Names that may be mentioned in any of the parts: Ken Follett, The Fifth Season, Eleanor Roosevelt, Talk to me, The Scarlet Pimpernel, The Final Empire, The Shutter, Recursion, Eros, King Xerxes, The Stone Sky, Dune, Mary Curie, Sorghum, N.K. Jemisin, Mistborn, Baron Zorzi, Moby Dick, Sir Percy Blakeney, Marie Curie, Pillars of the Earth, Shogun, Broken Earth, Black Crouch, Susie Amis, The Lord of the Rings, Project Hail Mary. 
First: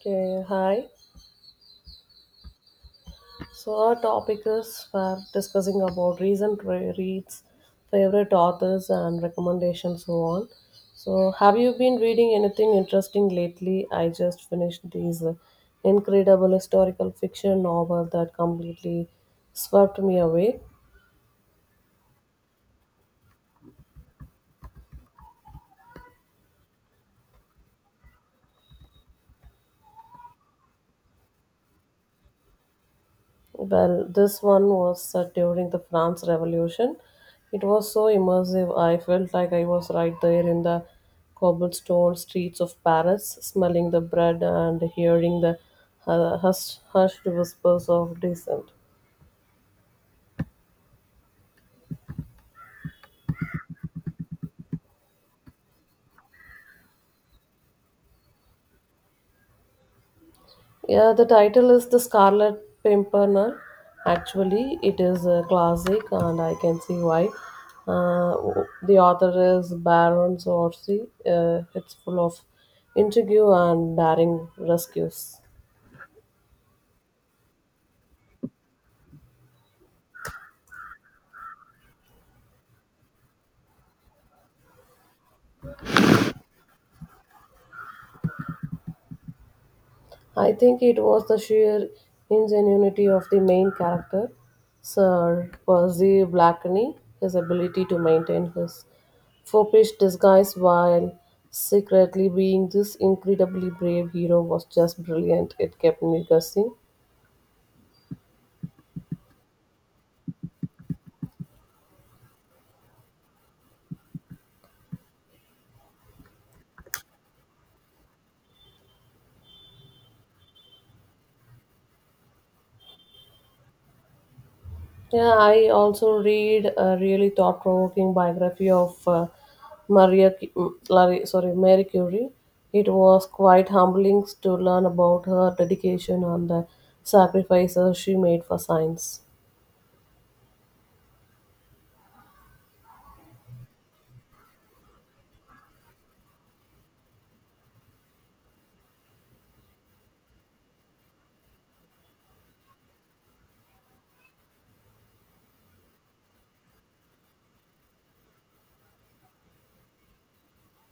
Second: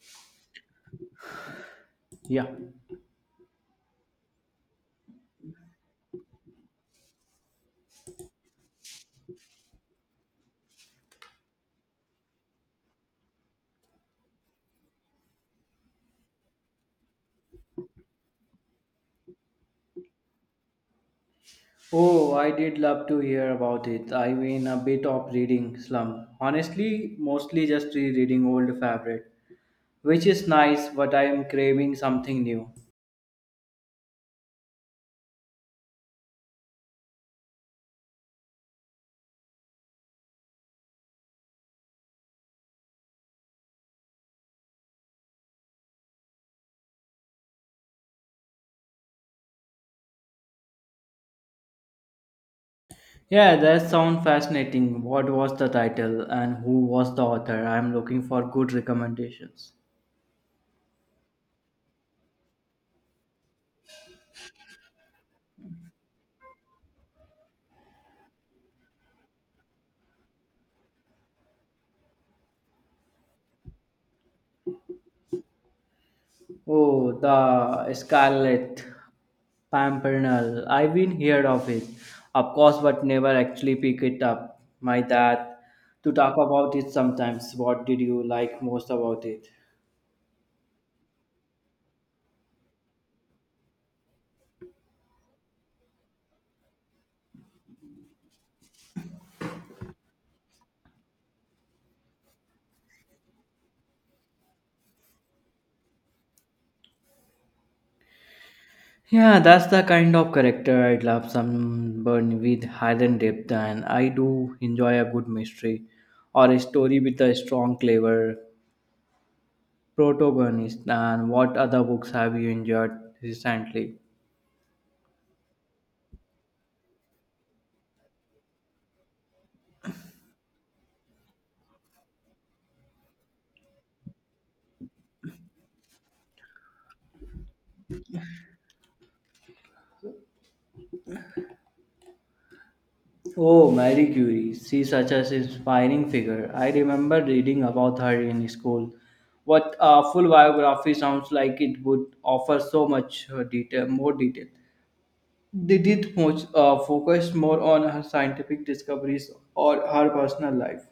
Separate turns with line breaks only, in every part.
Okay, hi.
Yeah.
So our topic is we're discussing about recent reads, favorite authors, and recommendations, so on. So, have you been reading anything interesting lately? I just finished this incredible historical fiction novel that completely swept me away.
Oh, I did love to hear about it. I'm in a bit of reading slump. Honestly, mostly just rereading old favorite, which is nice, but I am craving something new.
Well, this one was set during the France Revolution. It was so immersive, I felt like I was right there in the cobblestone streets of Paris, smelling the bread and hearing the hushed whispers of dissent.
Yeah, that sounds fascinating. What was the title and who was the author? I'm looking for good recommendations.
Yeah, the title is The Scarlet Pimpernel. Actually, it is a classic, and I can see why. Uh, the author is Baron Zorzi. It's full of intrigue and daring rescues.
Oh, the Scarlet Pimpernel. I've been heard of it, of course, but never actually pick it up. My dad to talk about it sometimes. What did you like most about it?
I think it was the sheer ingenuity of the main character, Sir Percy Blakeney, his ability to maintain his foppish disguise while secretly being this incredibly brave hero was just brilliant. It kept me guessing.
Yeah, that's the kind of character I'd love someone with hidden depth, and I do enjoy a good mystery or a story with a strong, clever protagonist. And what other books have you enjoyed recently?
Yeah, I also read a really thought-provoking biography of Maria, Cu- mm, Larry, sorry, Mary Curie. It was quite humbling to learn about her dedication and the sacrifices she made for science.
Oh, Marie Curie, she's such an inspiring figure. I remember reading about her in school. What a full biography sounds like it would offer so much detail, more detail. Did it much, focus more on her scientific discoveries or her personal life?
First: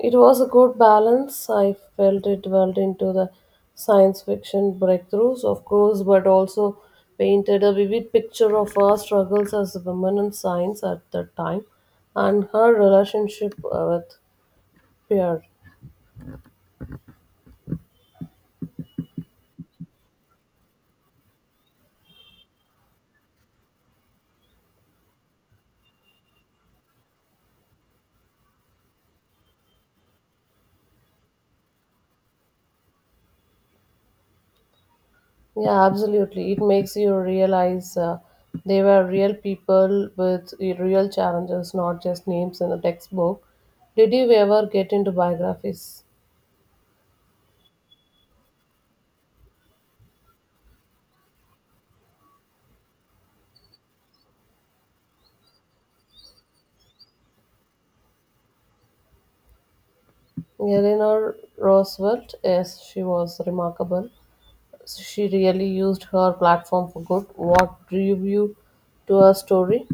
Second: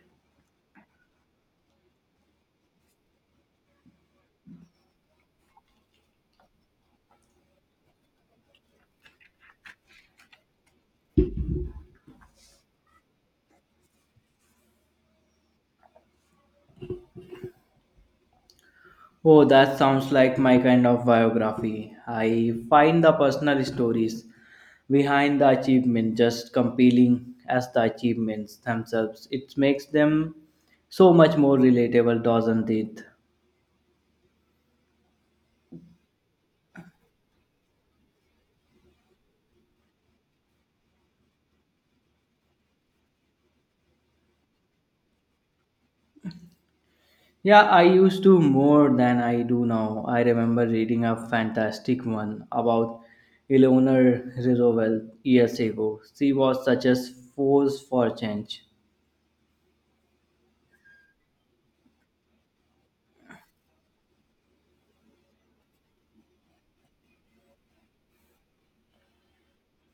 It was a good balance. I felt it dwelled into the science fiction breakthroughs, of course, but also painted a vivid picture of her struggles as a woman in science at that time and her relationship with peer.
Oh, that sounds like my kind of biography. I find the personal stories behind the achievement just compelling as the achievements themselves. It makes them so much more relatable, doesn't it?
Yeah, absolutely. It makes you realize they were real people with real challenges, not just names in a textbook. Did you ever get into biographies?
Yeah, I used to more than I do now. I remember reading a fantastic one about Eleanor Roosevelt years ago. She was such a force for change.
Eleanor Roosevelt, yes, she was remarkable. She really used her platform for good. What drew you to her story?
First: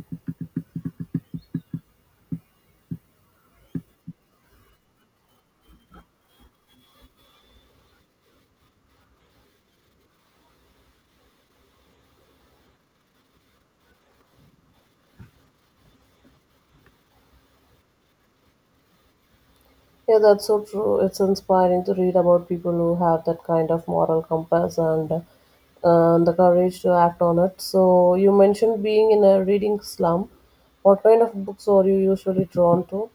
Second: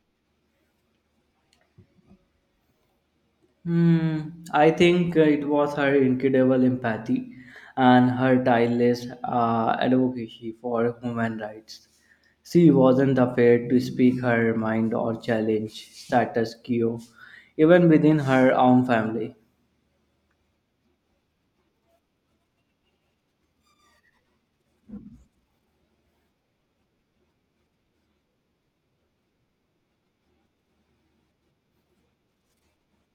Hmm, I think it was her incredible empathy and her tireless advocacy for human rights. She wasn't afraid to speak her mind or challenge status quo, even within her own family.
Yeah, that's so true. It's inspiring to read about people who have that kind of moral compass and the courage to act on it. So, you mentioned being in a reading slum. What kind of books are you usually drawn to?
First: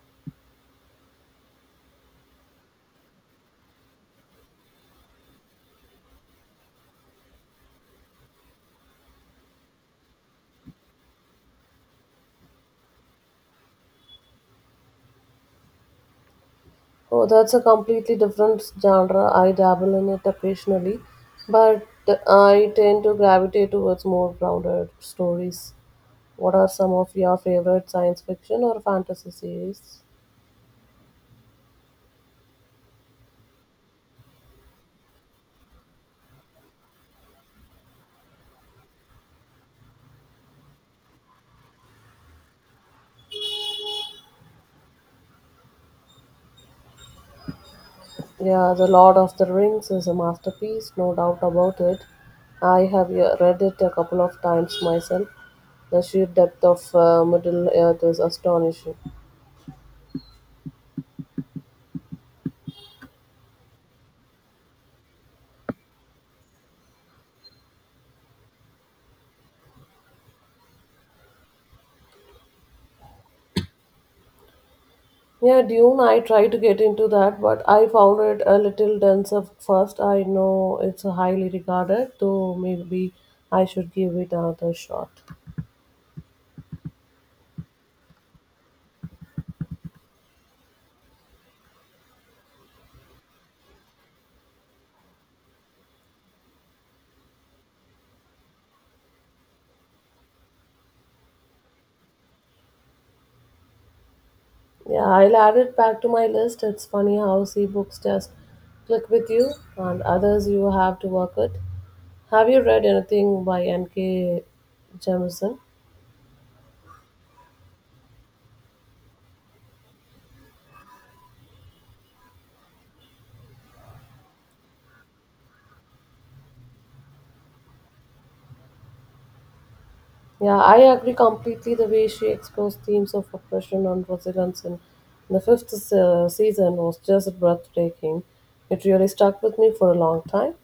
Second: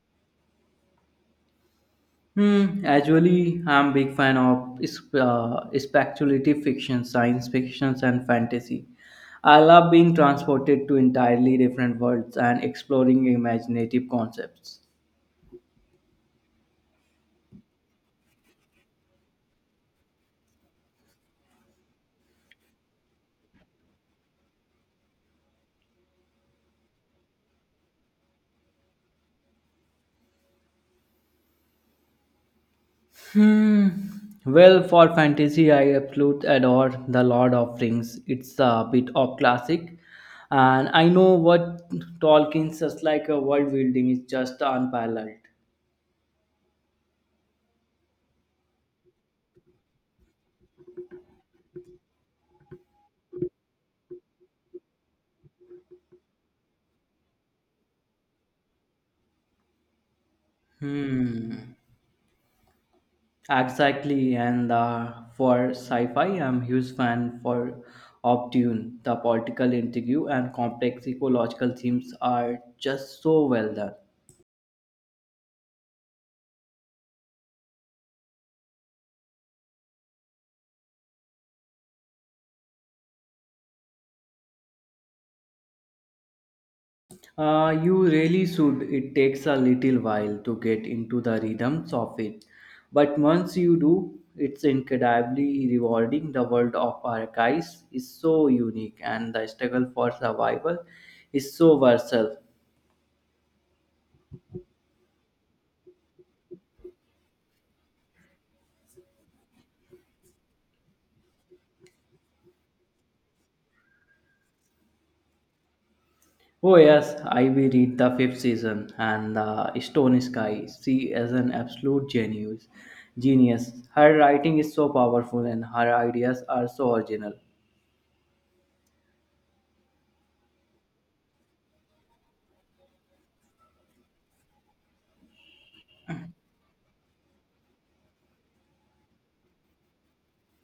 Hmm, actually, I'm a big fan of speculative fiction, science fictions, and fantasy. I love being transported to entirely different worlds and exploring imaginative concepts.
Oh, that's a completely different genre. I dabble in it occasionally, but I tend to gravitate towards more grounded stories. What are some of your favorite science fiction or fantasy series?
Hmm. Well, for fantasy, I absolutely adore The Lord of Rings. It's a bit of classic, and I know what Tolkien's just like a world building is just unparalleled.
Yeah, The Lord of the Rings is a masterpiece, no doubt about it. I have read it a couple of times myself. The sheer depth of Middle Earth is astonishing.
Hmm. Exactly, and for sci-fi, I'm huge fan for of Dune. The political intrigue and complex ecological themes are just so well done.
Yeah, Dune, I tried to get into that, but I found it a little dense at first. I know it's highly regarded, though maybe I should give it another shot.
You really should. It takes a little while to get into the rhythms of it. But once you do, it's incredibly rewarding. The world of archives is so unique and the struggle for survival is so versatile.
Yeah, I'll add it back to my list. It's funny how some books just click with you and others you have to work at. Have you read anything by N.K. Jemisin?
Oh, yes, I will read the fifth season and the Stone Sky. She is an absolute genius. Genius. Her writing is so powerful and her ideas are so original.
Yeah, I agree completely the way she explores themes of oppression and resilience in the fifth season was just breathtaking. It really stuck with me for a long time.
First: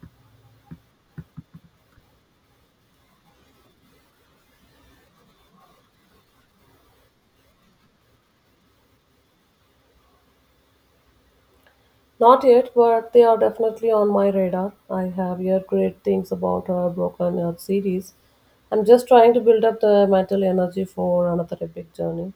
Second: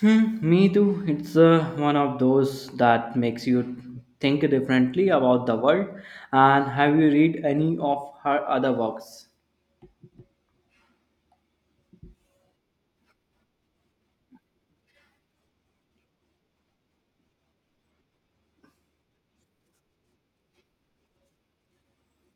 Hmm, me too. It's one of those that makes you think differently about the world. And have you read any of her other works?
Not yet, but they are definitely on my radar. I have heard great things about her Broken Earth series. I'm just trying to build up the mental energy for another epic journey.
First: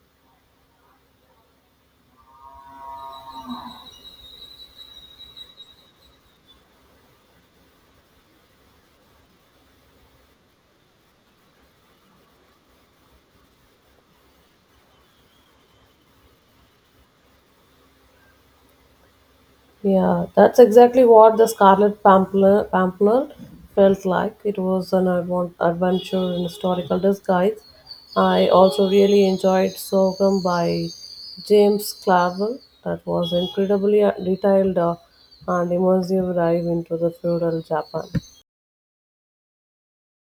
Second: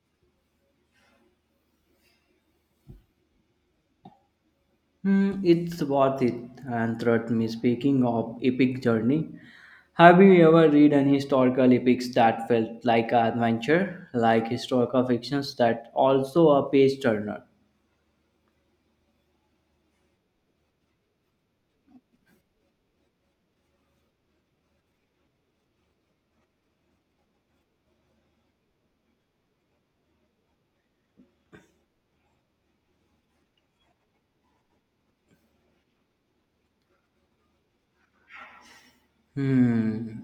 Hmm, it's worth it. And throughout me, speaking of epic journey, have you ever read any historical epics that felt like an adventure, like historical fictions that also a page turner?
Yeah, that's exactly what the Pampler felt like. It was an adventure in historical disguise. I also really enjoyed Sorghum by James Clavell. That was incredibly detailed and immersive dive into the feudal Japan.
Hmm.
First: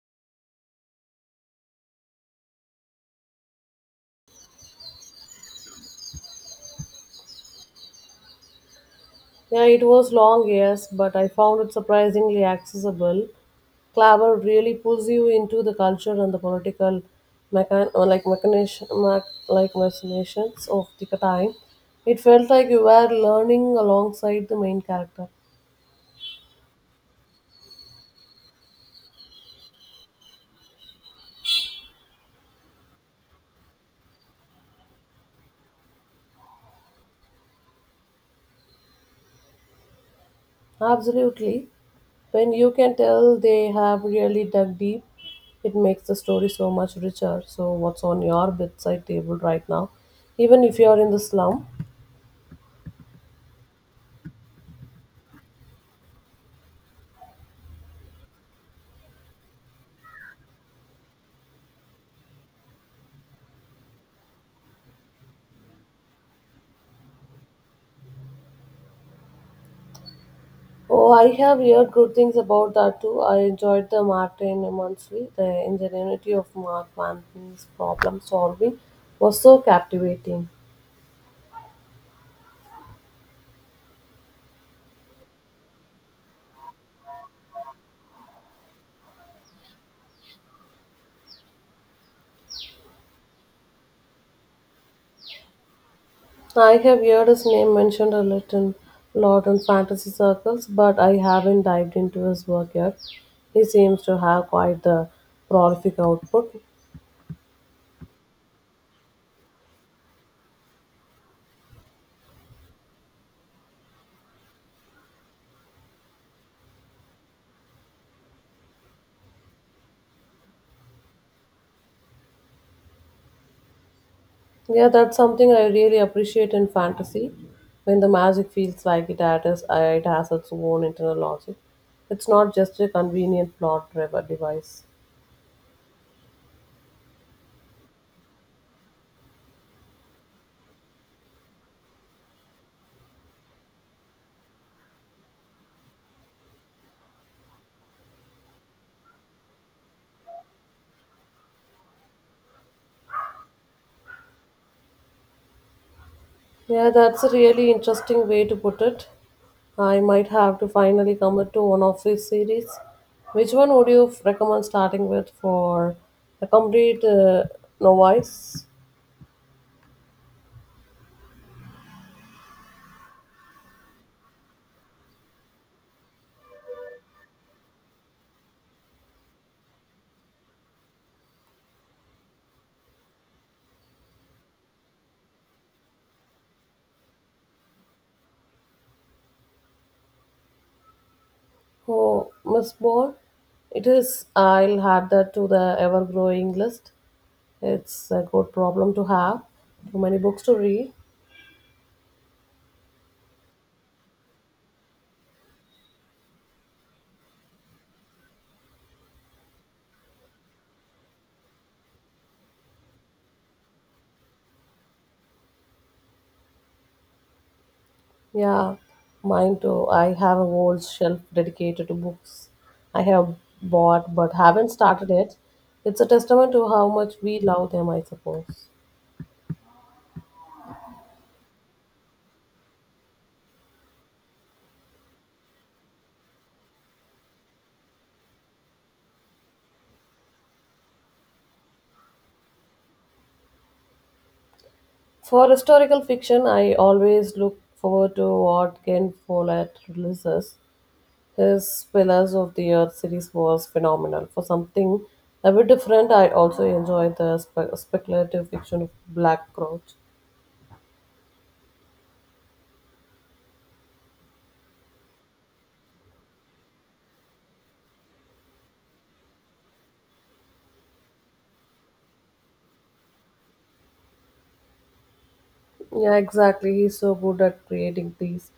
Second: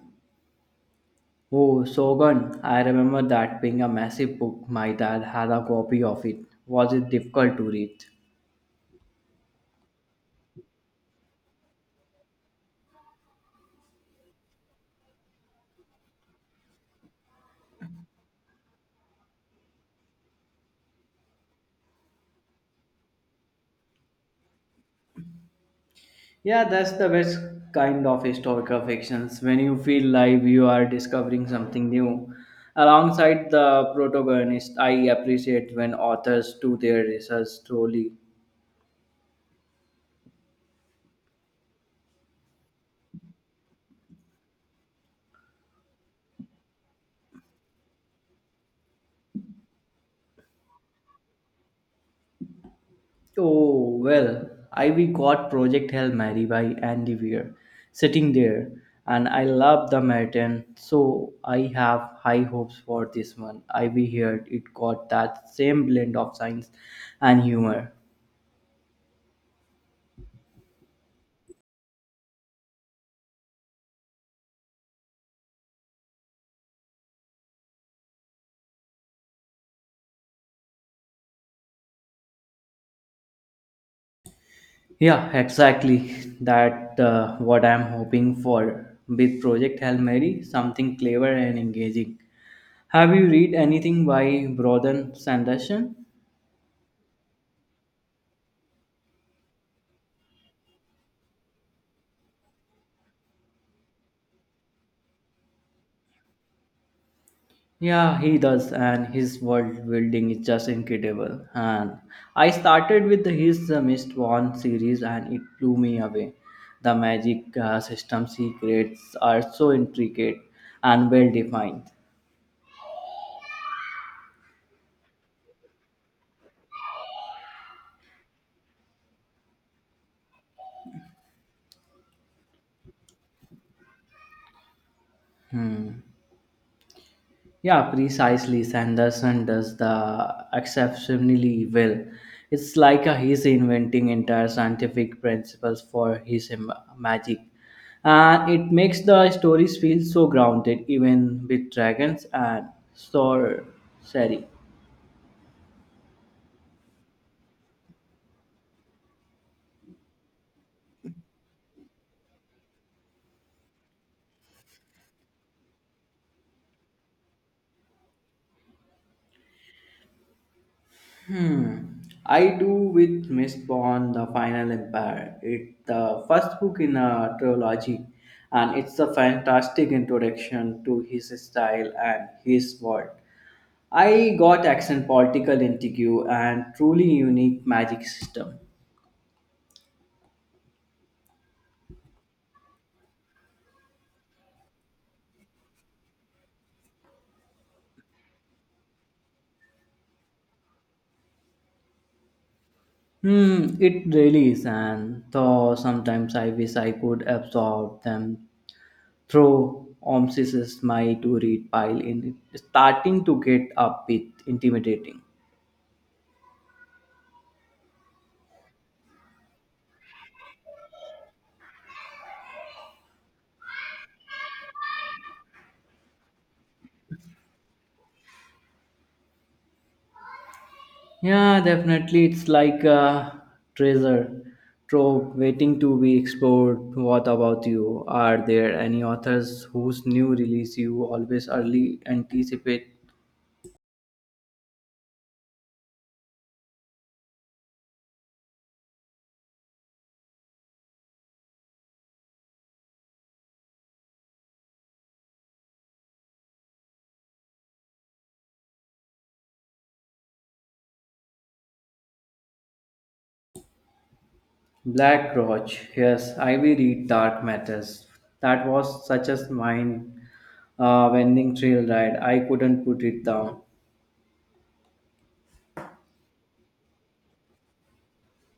Oh, Shogun. I remember that being a massive book. My dad had a copy of it. Was it difficult to read?
Yeah, it was long, yes, but I found it surprisingly accessible. Clabber really pulls you into the culture and the political like machinations of the time. It felt like you were learning alongside the main character.
Yeah, that's the best kind of historical fictions. When you feel like you are discovering something new alongside the protagonist, I appreciate when authors do their research thoroughly.
Absolutely. When you can tell they have really dug deep, it makes the story so much richer. So, what's on your bedside table right now? Even if you're in the slum,
Oh, well, Ivy got Project Hail Mary by Andy Weir sitting there, and I love the Merton, so I have high hopes for this one. Ivy heard it got that same blend of science and humor.
oh, I have heard good things about that too. I enjoyed the Martin immensely. The ingenuity of Mark Manton's problem solving was so captivating.
Yeah, exactly. That what I'm hoping for with Project Hail Mary, something clever and engaging. Have you read anything by Broden Sanderson?
I have heard his name mentioned a little lot in fantasy circles, but I haven't dived into his work yet. He seems to have quite the prolific output.
Yeah, he does, and his world building is just incredible. And I started with his Mist One series, and it blew me away. The magic systems he creates are so intricate and well defined.
Yeah, that's something I really appreciate in fantasy. When the magic feels like it has its own internal logic. It's not just a convenient plot driver device.
Yeah, precisely. Sanderson does the exceptionally well. It's like he's inventing entire scientific principles for his magic. And it makes the stories feel so grounded, even with dragons and sorcery.
Yeah, that's a really interesting way to put it. I might have to finally commit to one of these series. Which one would you recommend starting with for a complete novice?
Hmm. I do with Miss Bond, The Final Empire. It's the first book in a trilogy, and it's a fantastic introduction to his style and his world. I got accent political intrigue and truly unique magic system.
Oh, Miss Ball? It is. I'll add that to the ever growing list. It's a good problem to have. Too many books to read.
Hmm, it really is, and though sometimes I wish I could absorb them through Omsis's my to read pile in it, starting to get a bit intimidating.
Yeah, mine too. I have a whole shelf dedicated to books I have bought but haven't started yet. It's a testament to how much we love them, I suppose.
Yeah, definitely. It's like a treasure trove waiting to be explored. What about you? Are there any authors whose new release you always early anticipate?
For historical fiction, I always look forward to what Ken Follett releases. His Pillars of the Earth series was phenomenal. For something a bit different, I also enjoyed the speculative fiction of Black Crouch.
Black Roach. Yes, I will read Dark Matters. That was such a mind bending thrill ride. I couldn't put it down.
Yeah, exactly. He's so good at creating these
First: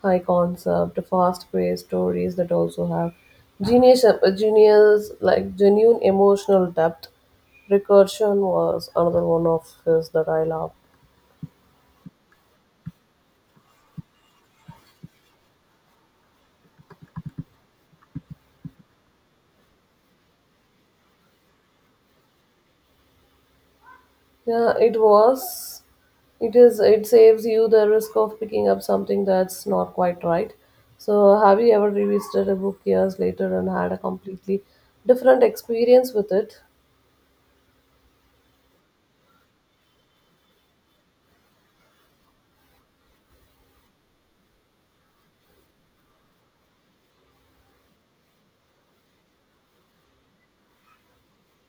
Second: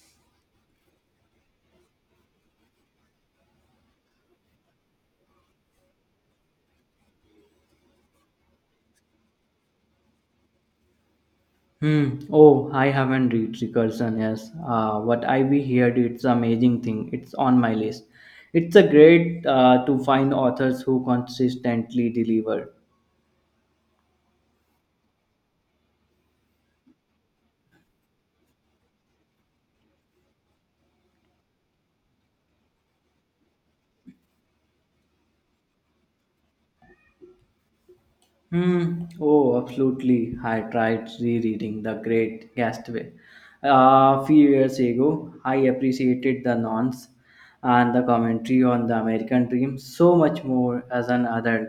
high concept, fast paced stories that also have genius, genius, like genuine emotional depth. Recursion was another one of his that I love.
Hmm. Oh, I haven't read Recursion. Yes. What I we heard, it's amazing thing. It's on my list. It's a great to find authors who consistently deliver.
Yeah, it was. It is. It saves you the risk of picking up something that's not quite right. So, have you ever revisited a book years later and had a completely different experience with it?
Hmm. Oh, absolutely. I tried rereading The Great Gatsby a few years ago. I appreciated the nonce and the commentary on the American dream so much more as an adult.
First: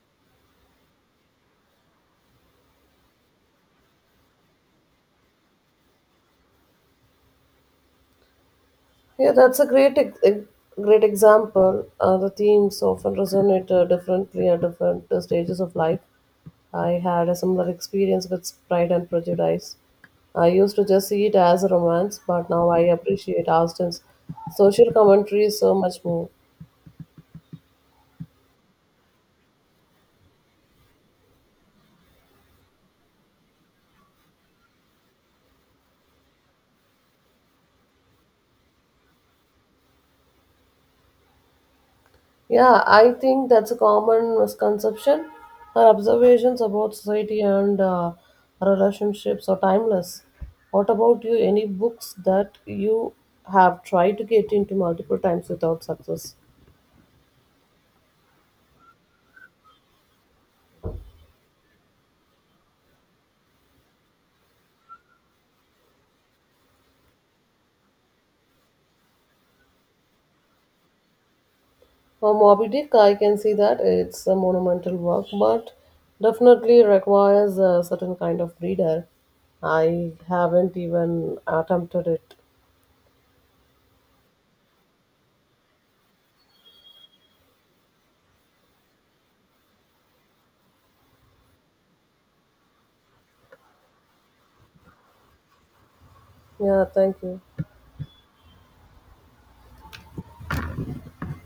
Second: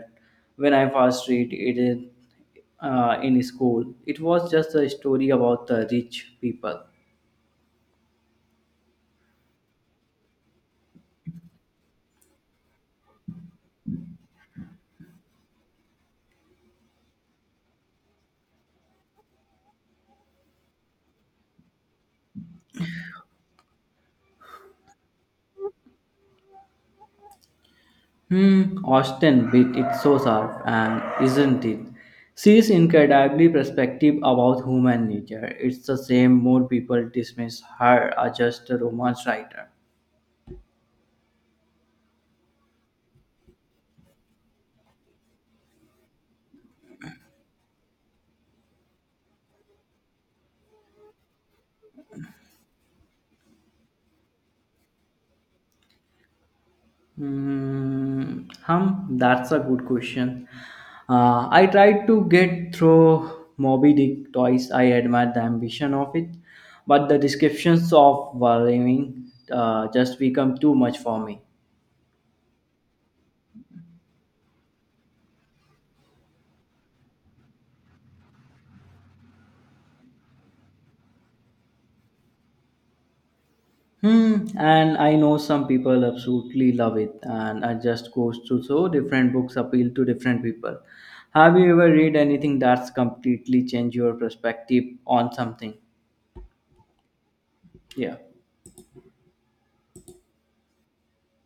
When I first read it in school, it was just a story about the rich people.
Yeah, that's a great example. The themes often resonate differently at different stages of life. I had a similar experience with Pride and Prejudice. I used to just see it as a romance, but now I appreciate Austen's social commentary so much more.
Hmm, Austin beat it so sharp, and isn't it? She is incredibly perspective about human nature. It's the same more people dismiss her as just a romance writer.
Yeah, I think that's a common misconception. Her observations about society and relationships are timeless. What about you? Any books that you have tried to get into multiple times without success?
Hmm, hum, that's a good question. I tried to get through Moby Dick twice. I admired the ambition of it, but the descriptions of Valving just become too much for me.
For Moby Dick, I can see that it's a monumental work, but definitely requires a certain kind of reader. I haven't even attempted it.
Hmm. And I know some people absolutely love it, and it just goes to show different books appeal to different people. Have you ever read anything that's completely changed your perspective on something?
Yeah, thank you.
Yeah.